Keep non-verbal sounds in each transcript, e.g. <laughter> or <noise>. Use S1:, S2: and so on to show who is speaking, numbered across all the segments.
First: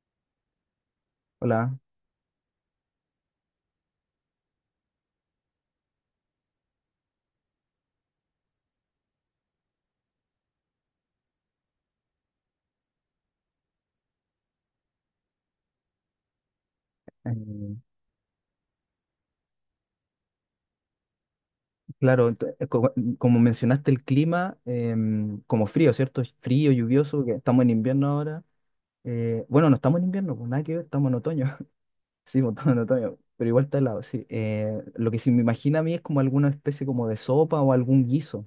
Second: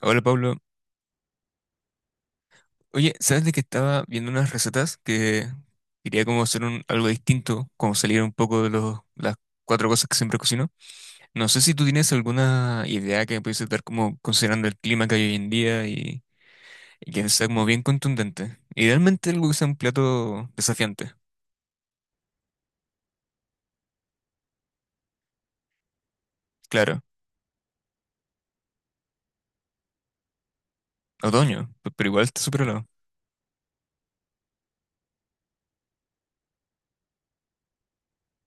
S1: Hola Pablo.
S2: Hola.
S1: Oye, ¿sabes de que estaba viendo unas recetas que quería como hacer algo distinto, como salir un poco de las cuatro cosas que siempre cocino? No sé si tú tienes alguna idea que me pudiese dar como considerando el clima que hay hoy en día y que sea como
S2: Eh,
S1: bien contundente. Idealmente algo que sea un plato desafiante,
S2: claro, como mencionaste el clima, como frío, ¿cierto? Es frío,
S1: claro.
S2: lluvioso, que estamos en invierno ahora. Bueno, no estamos en invierno, pues nada que ver, estamos en otoño. <laughs>
S1: Otoño, pero igual está
S2: Sí, pues,
S1: súper
S2: estamos en
S1: helado.
S2: otoño, pero igual está helado, sí. Lo que sí me imagina a mí es como alguna especie como de sopa o algún guiso.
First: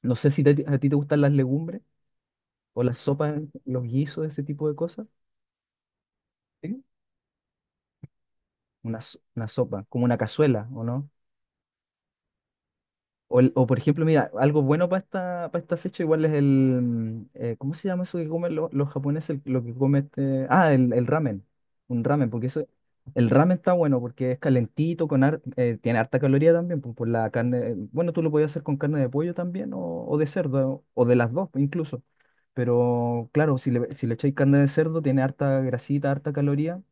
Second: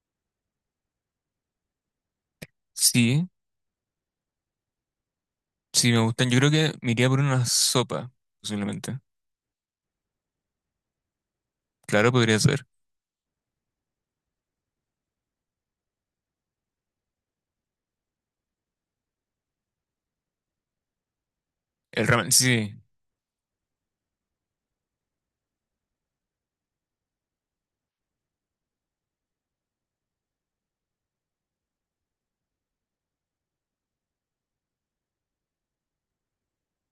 S2: No sé si a ti te gustan las legumbres o las
S1: Sí,
S2: sopas, los guisos, ese tipo de cosas.
S1: sí me gustan. Yo creo que
S2: Sí.
S1: me iría por una sopa, posiblemente.
S2: Una, una sopa, como una cazuela, ¿o no?
S1: Claro, podría ser.
S2: O, o, por ejemplo, mira, algo bueno para para esta fecha igual es el. ¿Cómo se llama eso que comen los japoneses? Lo que come este... Ah, el ramen. Un
S1: El
S2: ramen,
S1: ramen,
S2: porque eso...
S1: sí,
S2: El ramen está bueno porque es calentito, con tiene harta caloría también, pues, por la carne... Bueno, tú lo podías hacer con carne de pollo también o de cerdo, o de las dos incluso. Pero claro, si le echáis carne de cerdo, tiene harta grasita, harta caloría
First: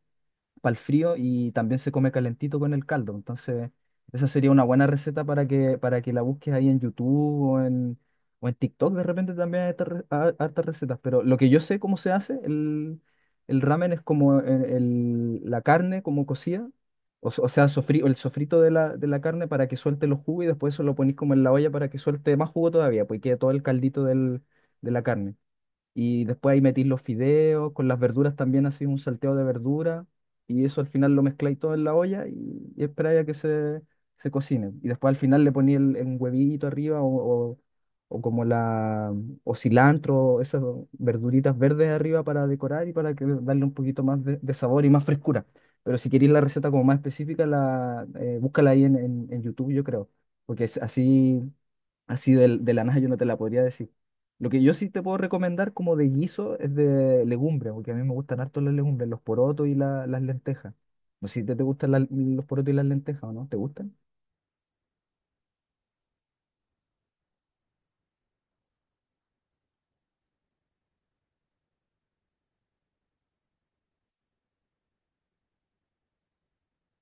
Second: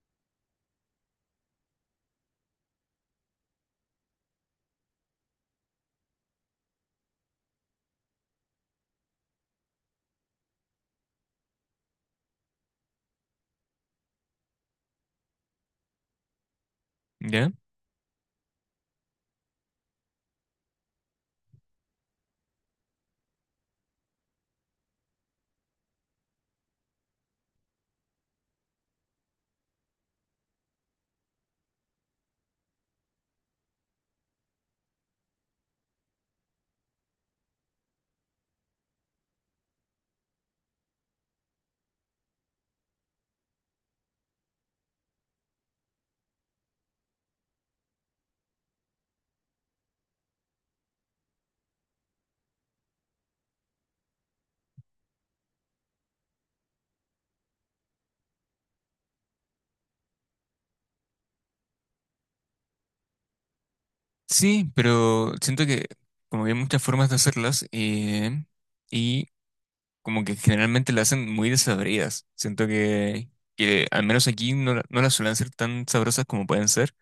S2: para el frío y también se come calentito con el caldo. Entonces, esa sería una buena receta para para que la busques ahí en YouTube o en TikTok. De repente también hay hartas recetas. Pero lo que yo sé cómo se hace, el ramen es como la carne como cocida.
S1: sí,
S2: O, o
S1: ¿ya?
S2: sea, el sofrito de la carne para que suelte los jugos y después eso lo ponís como en la olla para que suelte más jugo todavía, pues y quede todo el caldito de la carne. Y después ahí metís los fideos, con las verduras también así un salteo de verdura. Y eso al final lo mezcláis todo en la y esperáis a que se cocine. Y después al final le poní el, un huevito arriba o o- como o cilantro, esas verduritas verdes arriba para decorar y para darle un poquito más de sabor y más frescura. Pero si queréis la receta como más específica, búscala ahí en YouTube, yo creo. Porque es así. Así de la nada yo no te la podría decir. Lo que yo sí te puedo recomendar como de guiso es de legumbres, porque a mí me gustan harto las legumbres, los porotos y las lentejas. No sé si te gustan los porotos y las lentejas o no, ¿te gustan?
S1: Sí, pero siento que como que hay muchas formas de hacerlas y como que generalmente las hacen muy desabridas. Que al menos aquí no, no las suelen ser tan sabrosas como pueden ser,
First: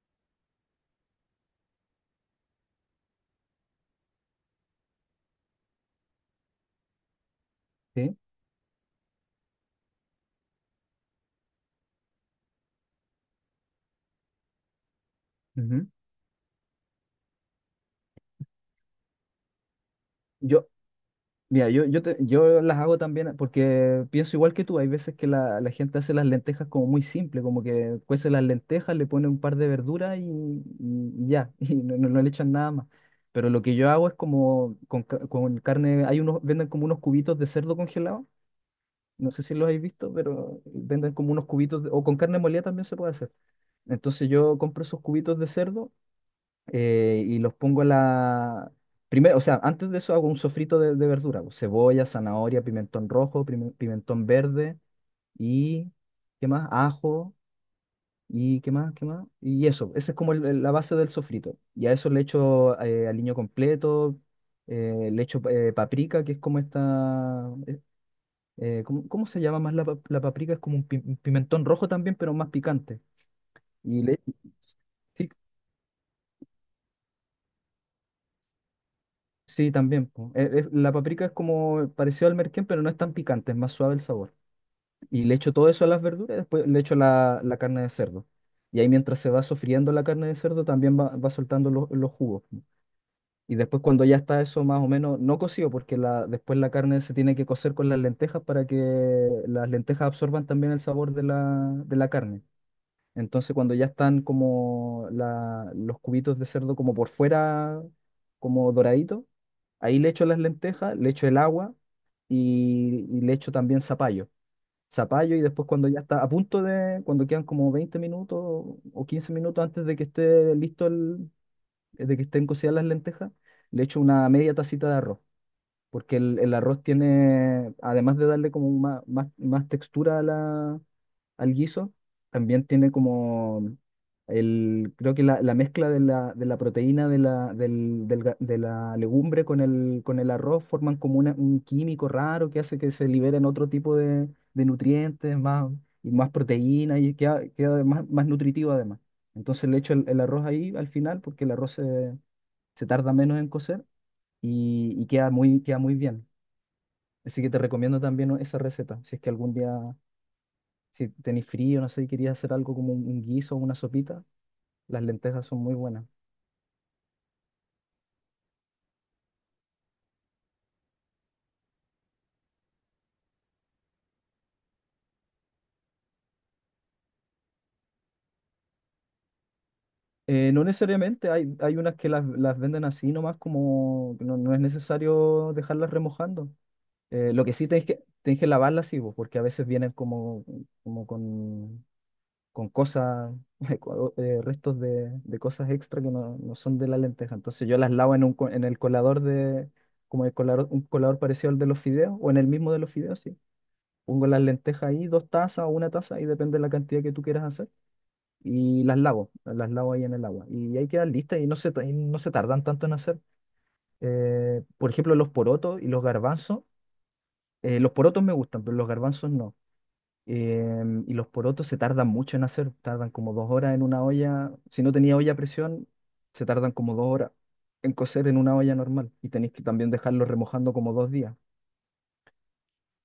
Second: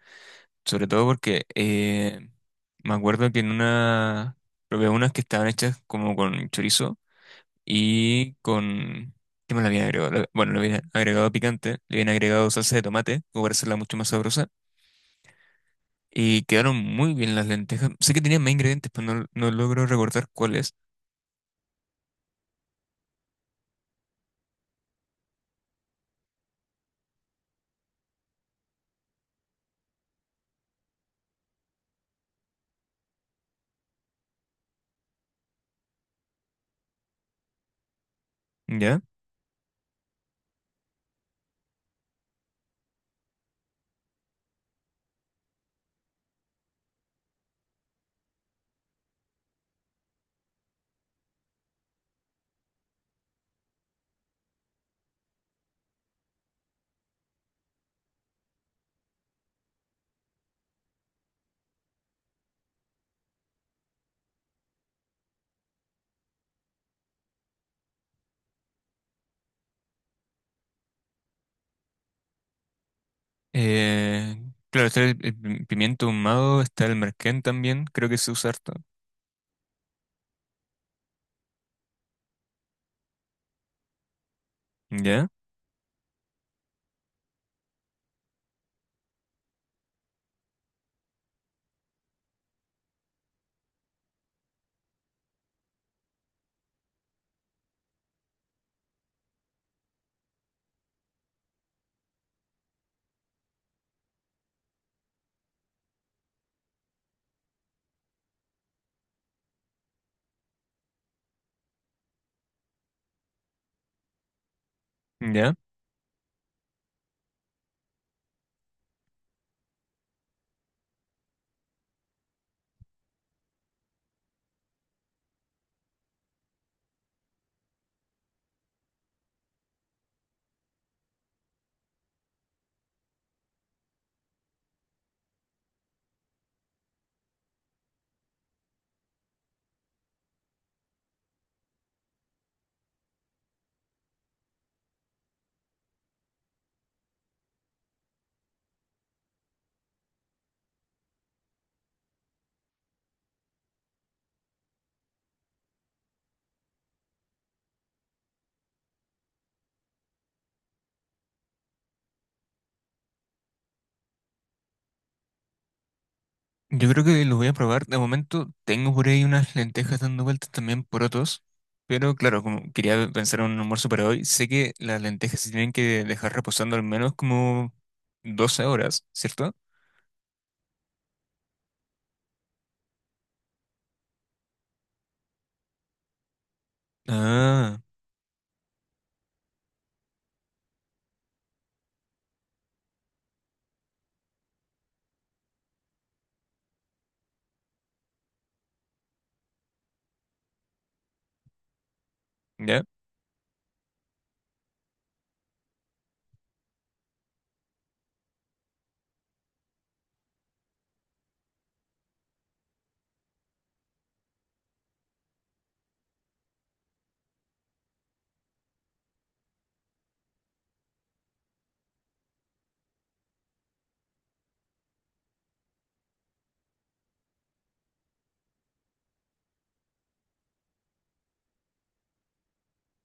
S1: sobre todo porque me acuerdo que en una probé unas que estaban hechas como con chorizo
S2: Sí.
S1: y con... ¿Qué me la habían agregado? Bueno, le habían agregado picante, le habían agregado salsa de tomate, como para hacerla mucho más sabrosa.
S2: Ujú.
S1: Y quedaron muy bien las lentejas. Sé que tenía más ingredientes, pero no, no logro recordar
S2: Yo,
S1: cuáles.
S2: Mira, yo las hago también porque pienso igual que tú. Hay veces que la gente hace las lentejas como muy simple, como que cuece las lentejas, le pone un par de verduras y ya, <laughs> y no le echan nada más. Pero lo que yo hago es como con carne, hay unos, venden como unos cubitos de cerdo congelado,
S1: ¿Ya?
S2: no sé si los habéis visto, pero venden como unos cubitos, o con carne molida también se puede hacer. Entonces yo compro esos cubitos de cerdo y los pongo en la... Primero, o sea, antes de eso hago un sofrito de verdura, pues, cebolla, zanahoria, pimentón rojo, pimentón verde y, ¿qué más? Ajo y, ¿qué más? ¿Qué más? Y eso, esa es como la base del sofrito. Y a eso le echo aliño completo, le echo paprika, que es como esta. ¿Cómo, cómo se llama más la paprika? Es como un pimentón rojo también, pero más picante. Y le,
S1: Eh, claro, está
S2: Sí,
S1: el pimiento ahumado, está el merquén también, creo que se usa harto.
S2: sí, también, po. La paprika es como parecido al merquén, pero no es tan picante, es más suave el sabor. Y
S1: ¿Ya?
S2: le echo todo eso a las verduras y después le echo la carne de cerdo. Y ahí mientras se va sofriendo la carne de cerdo también va soltando los jugos, po. Y después cuando ya está eso más o menos, no cocido, porque después la carne se tiene que cocer con las lentejas para que las lentejas absorban también el sabor de de la carne. Entonces, cuando ya están como los cubitos de cerdo como por fuera, como doradito, ahí le echo las lentejas, le echo el agua y le echo también zapallo. Zapallo y
S1: ¿Ya?
S2: después cuando ya está a punto de, cuando quedan como 20 minutos o 15 minutos antes de que esté listo de que estén cocidas las lentejas, le echo una media tacita de arroz, porque el arroz tiene, además de darle como más textura al guiso. También tiene como el, creo que la mezcla de de la proteína de la, del- del ga- de la legumbre con con el arroz forman como un químico raro que hace que se liberen otro tipo de nutrientes, más, y más proteína y queda más, más nutritivo además. Entonces le echo el arroz ahí al final porque el arroz se tarda menos en cocer y queda muy bien. Así que te recomiendo también esa receta, si es que algún día si tenéis frío, no sé, y querías hacer algo como un guiso o una sopita, las lentejas son muy buenas.
S1: Yo creo que los voy a probar. De momento tengo por ahí unas lentejas dando vueltas también por otros. Pero claro, como quería pensar en un almuerzo para hoy, sé que las lentejas se tienen que dejar reposando al menos como 12 horas, ¿cierto?
S2: No necesariamente, hay unas que las venden así nomás, como no, no es necesario dejarlas remojando. Lo que sí
S1: Ah,
S2: tenéis tenéis que lavarlas, sí, vos, porque a veces vienen como con, con cosas, <laughs> restos de cosas extra que no, no son de la lenteja. Entonces yo las lavo en el colador como el colador, un colador parecido al de los fideos, o en el mismo de
S1: ¿ya?
S2: los fideos, sí. Pongo las lentejas ahí, dos tazas o una taza, y depende de la cantidad que tú quieras hacer. Y las lavo ahí en el agua. Y ahí quedan listas y no y no se tardan tanto en hacer. Por ejemplo, los porotos y los garbanzos. Los porotos me gustan, pero los garbanzos no. Y los porotos se tardan mucho en hacer, tardan como dos horas en una olla. Si no tenía olla a presión, se tardan como dos horas en cocer en una olla normal. Y tenéis que también dejarlo remojando como dos días.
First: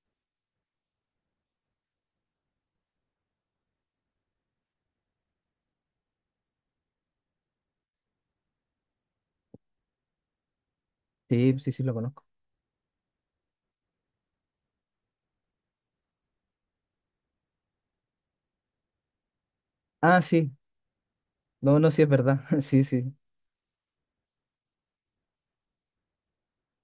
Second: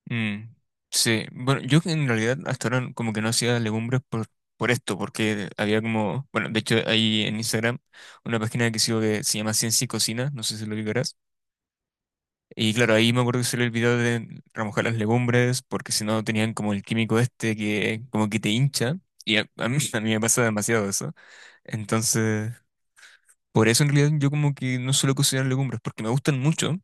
S1: Mm, sí, bueno, yo en realidad hasta ahora como que no hacía legumbres por esto, porque había como, bueno, de hecho ahí en Instagram una página que sigo que se llama Ciencia y Cocina, no sé si lo ubicarás,
S2: Sí, sí, sí, lo conozco.
S1: y claro, ahí me acuerdo que salió el video de remojar las legumbres, porque si no tenían como el químico este que como que te hincha, y a mí, <laughs> a mí me
S2: Ah,
S1: pasa
S2: sí.
S1: demasiado eso,
S2: No, no, sí es verdad.
S1: entonces
S2: <laughs> Sí, sí.
S1: por eso en realidad yo como que no suelo cocinar legumbres, porque me gustan mucho,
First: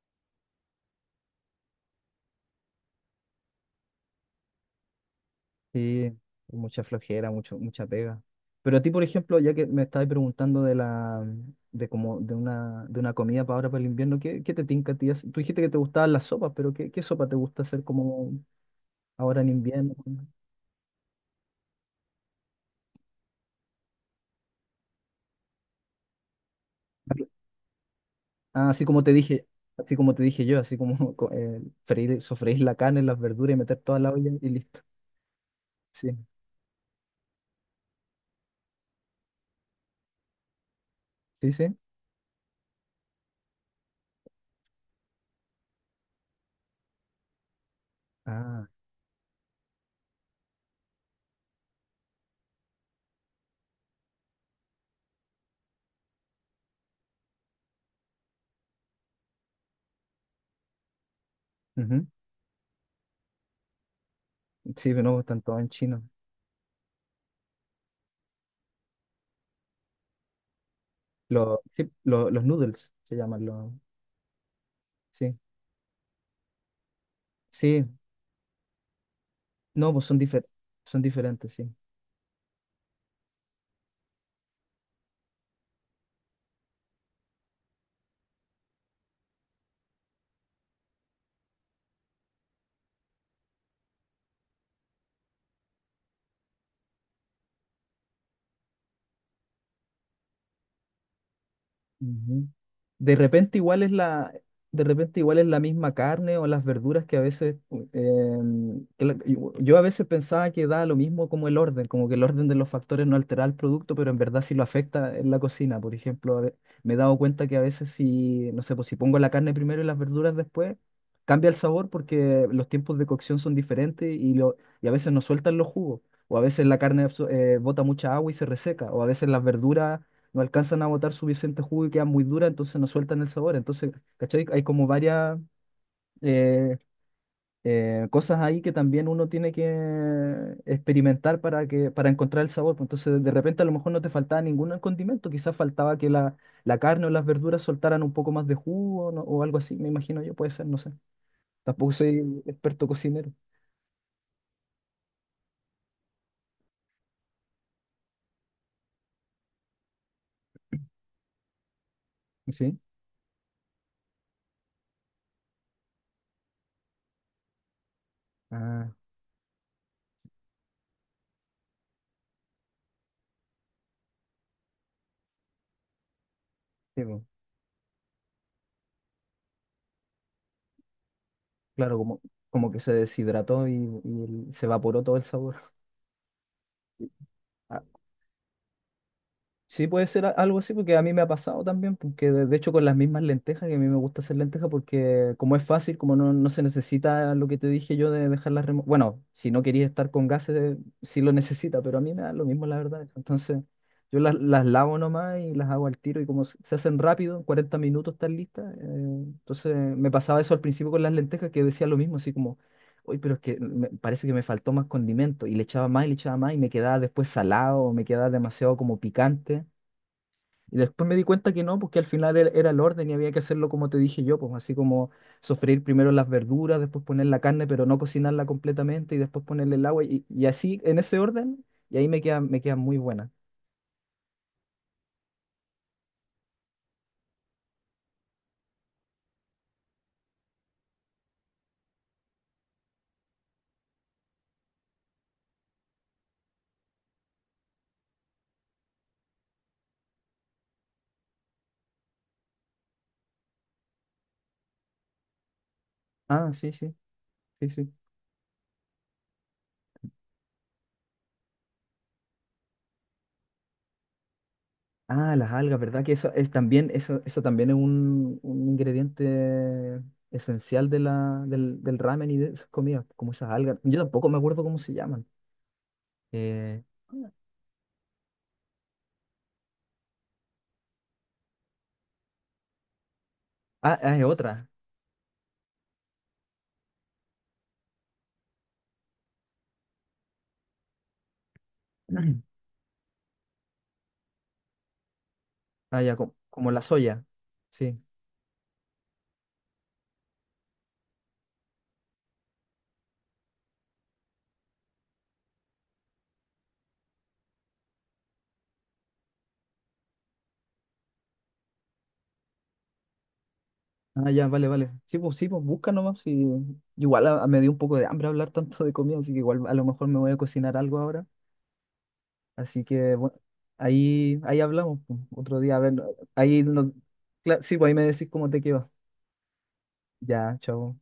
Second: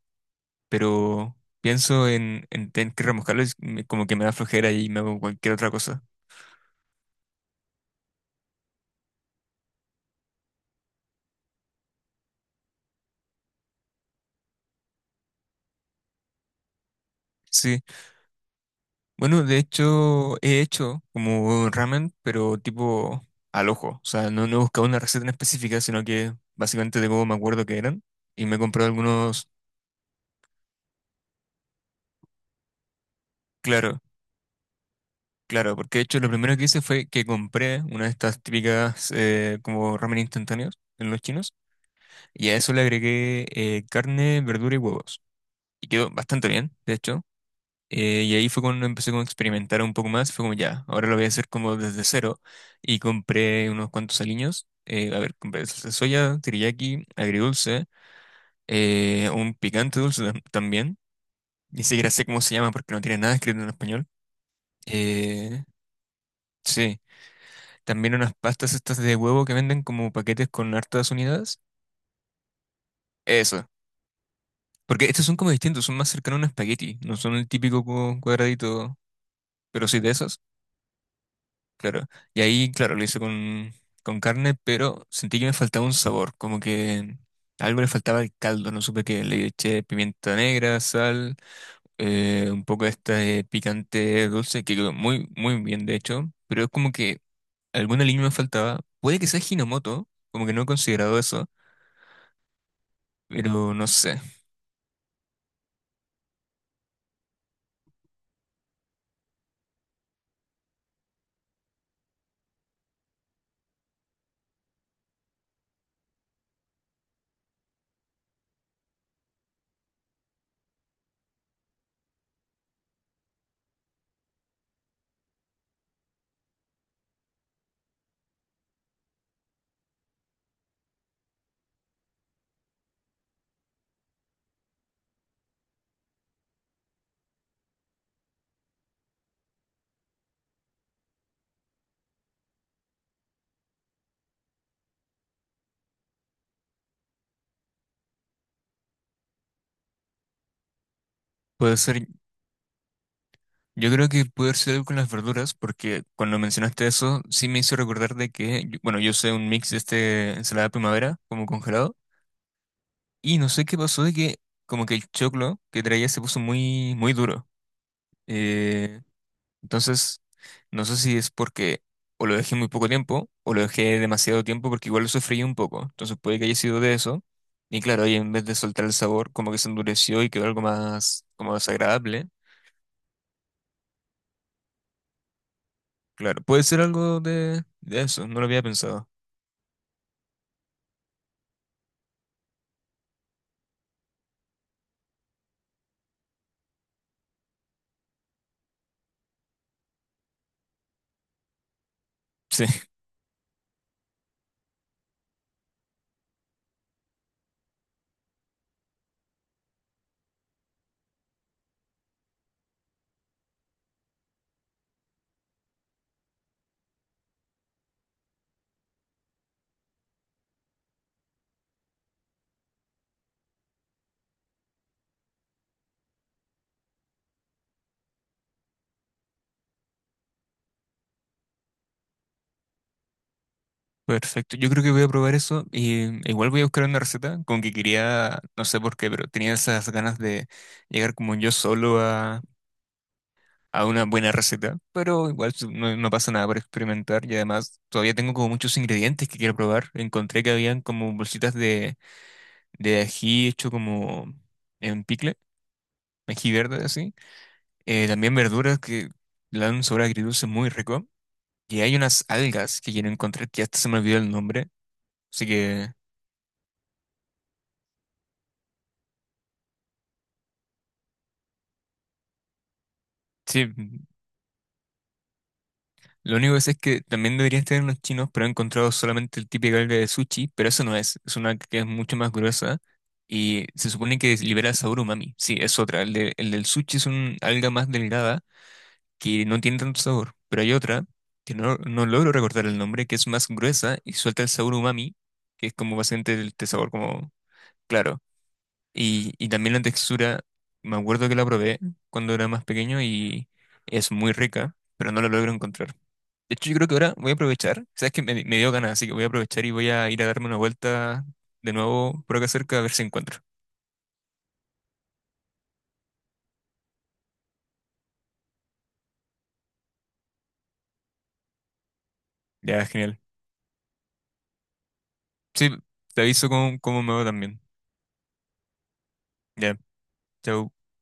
S1: pero pienso en tener que remojarlo como que me da flojera y me hago cualquier otra cosa.
S2: Sí, mucha flojera, mucho, mucha pega. Pero a ti, por ejemplo, ya que me estabas preguntando de la, de como, de una comida para ahora para el invierno, ¿qué, qué te tinca a ti hacer? Tú dijiste que te gustaban las sopas, pero ¿qué, qué sopa te gusta
S1: Sí,
S2: hacer como ahora
S1: bueno,
S2: en
S1: de
S2: invierno?
S1: hecho he hecho como ramen, pero tipo al ojo. O sea, no, no he buscado una receta en específica, sino que básicamente de cómo me acuerdo que eran. Y me he
S2: Ah, así
S1: comprado
S2: como te dije,
S1: algunos,
S2: así como te dije yo, así como <laughs> freír, sofreír la carne, las verduras y meter toda
S1: claro,
S2: la olla y listo.
S1: claro, porque de
S2: Sí,
S1: hecho lo primero que hice fue que compré una de estas típicas como ramen instantáneos en los
S2: sí,
S1: chinos.
S2: sí.
S1: Y a eso le agregué carne, verdura y huevos. Y quedó bastante bien, de hecho. Y ahí fue
S2: Ah,
S1: cuando empecé como a experimentar un poco más. Fue como ya, ahora lo voy a hacer como desde cero. Y compré unos cuantos aliños. A ver, compré salsa de soya, teriyaki, agridulce, un picante dulce también. Ni
S2: ujú.
S1: siquiera sé cómo se llama porque no tiene nada escrito en español.
S2: Sí, pero no, están todos
S1: Eh,
S2: en chino.
S1: sí, también unas pastas estas de huevo que venden como paquetes con hartas unidades.
S2: Los noodles se llaman
S1: Eso.
S2: los.
S1: Porque estos son
S2: Sí.
S1: como distintos, son más cercanos a un espagueti. No son el típico
S2: Sí,
S1: cuadradito, pero
S2: no,
S1: sí
S2: pues
S1: de esos.
S2: son diferentes, sí.
S1: Claro. Y ahí, lo hice con carne, pero sentí que me faltaba un sabor, como que algo le faltaba al caldo, no supe qué. Le eché pimienta negra, sal, un poco de este picante dulce, que quedó muy, muy bien, de hecho, pero es como que alguna línea me faltaba. Puede que sea Hinomoto, como que no he considerado eso,
S2: Ujú. De repente
S1: pero
S2: igual
S1: no
S2: es
S1: sé.
S2: de repente igual es la misma carne o las verduras que a veces, yo yo a veces pensaba que da lo mismo como el orden, como que el orden de los factores no altera el producto, pero en verdad sí lo afecta en la cocina. Por ejemplo, me he dado cuenta que a veces si, no sé, pues si pongo la carne primero y las verduras después, cambia el sabor porque los tiempos de cocción son diferentes y a veces no sueltan los jugos. O a veces la carne bota mucha agua y se reseca. O a veces las verduras no alcanzan a botar suficiente jugo y queda muy dura entonces no sueltan el sabor. Entonces, ¿cachai? Hay como varias eh, cosas ahí que también uno tiene que experimentar para para encontrar el sabor, pues. Entonces, de repente a lo mejor no te faltaba ningún condimento, quizás faltaba que la carne o las verduras soltaran un poco más de jugo ¿no? o algo así, me imagino yo, puede ser, no sé.
S1: Puede
S2: Tampoco
S1: ser,
S2: soy experto cocinero,
S1: yo creo que puede haber sido algo con las verduras, porque cuando mencionaste eso, sí me hizo recordar de que, bueno, yo usé un mix de este ensalada primavera, como congelado.
S2: ¿sí?
S1: Y no sé qué pasó de que como que el choclo que traía se puso muy, muy duro.
S2: Ah,
S1: Eh, entonces, no sé si es porque o lo dejé muy poco tiempo o lo dejé demasiado tiempo porque igual lo sofreí un poco. Entonces puede que haya sido de
S2: sí, pues,
S1: eso. Y claro, ahí en vez de soltar el sabor, como que se endureció y quedó algo más como
S2: claro, como,
S1: desagradable.
S2: como que se deshidrató se evaporó todo el sabor.
S1: Claro, puede ser algo de
S2: <laughs>
S1: eso, no lo había pensado.
S2: Sí, puede ser algo así, porque a mí me ha pasado también, porque de hecho con las mismas lentejas, que a mí me gusta hacer lentejas, porque como es fácil, como no, no se necesita lo que te dije yo de dejarlas remojar. Bueno, si no querías estar con gases, sí lo <laughs> necesita, pero a mí me da lo
S1: Sí.
S2: mismo, la verdad. Entonces, yo las lavo nomás y las hago al tiro, y como se hacen rápido, en 40 minutos están listas. Entonces, me pasaba eso al principio con las lentejas, que decía lo mismo, así como, uy, pero es que parece que me faltó más condimento, y le echaba más y le echaba más, y me quedaba después salado, o me quedaba demasiado como picante. Y después me di cuenta que no, porque al final era el orden y había que hacerlo como te dije yo, pues así como sofreír primero las verduras, después poner la carne, pero no cocinarla completamente y después ponerle el agua y así en ese orden y ahí me queda muy buena.
S1: Perfecto, yo creo que voy a probar eso y igual voy a buscar una receta, como que quería, no sé por qué, pero tenía esas ganas de llegar como yo solo a una buena receta, pero igual no, no pasa nada por experimentar y además todavía tengo como muchos ingredientes que quiero probar, encontré que habían como bolsitas de ají hecho como en picle, ají
S2: Ah, sí,
S1: verde
S2: sí,
S1: así.
S2: sí, sí.
S1: También verduras que le dan un sabor agridulce muy rico y hay unas algas que quiero encontrar que hasta se me olvidó el nombre,
S2: Ah,
S1: así
S2: las algas,
S1: que...
S2: ¿verdad? Que eso es también, eso también es un ingrediente esencial de del ramen y de esas comidas, como esas
S1: Sí,
S2: algas. Yo tampoco me acuerdo cómo se llaman.
S1: lo único que sé es
S2: Eh,
S1: que también deberían tener unos chinos, pero he encontrado solamente el típico alga de sushi, pero eso no es, es una que es mucho más gruesa y se
S2: ah, ah,
S1: supone
S2: es
S1: que
S2: otra.
S1: libera sabor umami. Sí, es otra. El del sushi es un alga más delgada que no tiene tanto sabor, pero hay otra que no, no logro
S2: <clears throat>
S1: recordar el nombre, que es más gruesa y suelta el sabor umami, que es como
S2: Ah, ya,
S1: básicamente el, este
S2: como la
S1: sabor
S2: soya.
S1: como
S2: Sí.
S1: claro. Y también la textura, me acuerdo que la probé cuando era más pequeño y es muy rica, pero no la logro encontrar. De hecho, yo creo que ahora voy a aprovechar. Sabes que me dio ganas, así que voy a aprovechar y voy a ir a darme una vuelta de nuevo por acá cerca a ver si encuentro.
S2: Ah, ya, vale, vale. Sí, pues busca nomás. Sí. Igual me dio un poco de hambre hablar tanto de comida, así que igual a lo mejor me voy a cocinar algo ahora.
S1: Ya,
S2: Así que
S1: genial.
S2: bueno, ahí, ahí hablamos, pues. Otro
S1: Sí,
S2: día, a ver,
S1: te aviso
S2: ahí
S1: cómo,
S2: no...
S1: cómo me va también.
S2: Sí, pues ahí me decís cómo te quedó.
S1: Ya,
S2: Ya,
S1: chao.
S2: chao.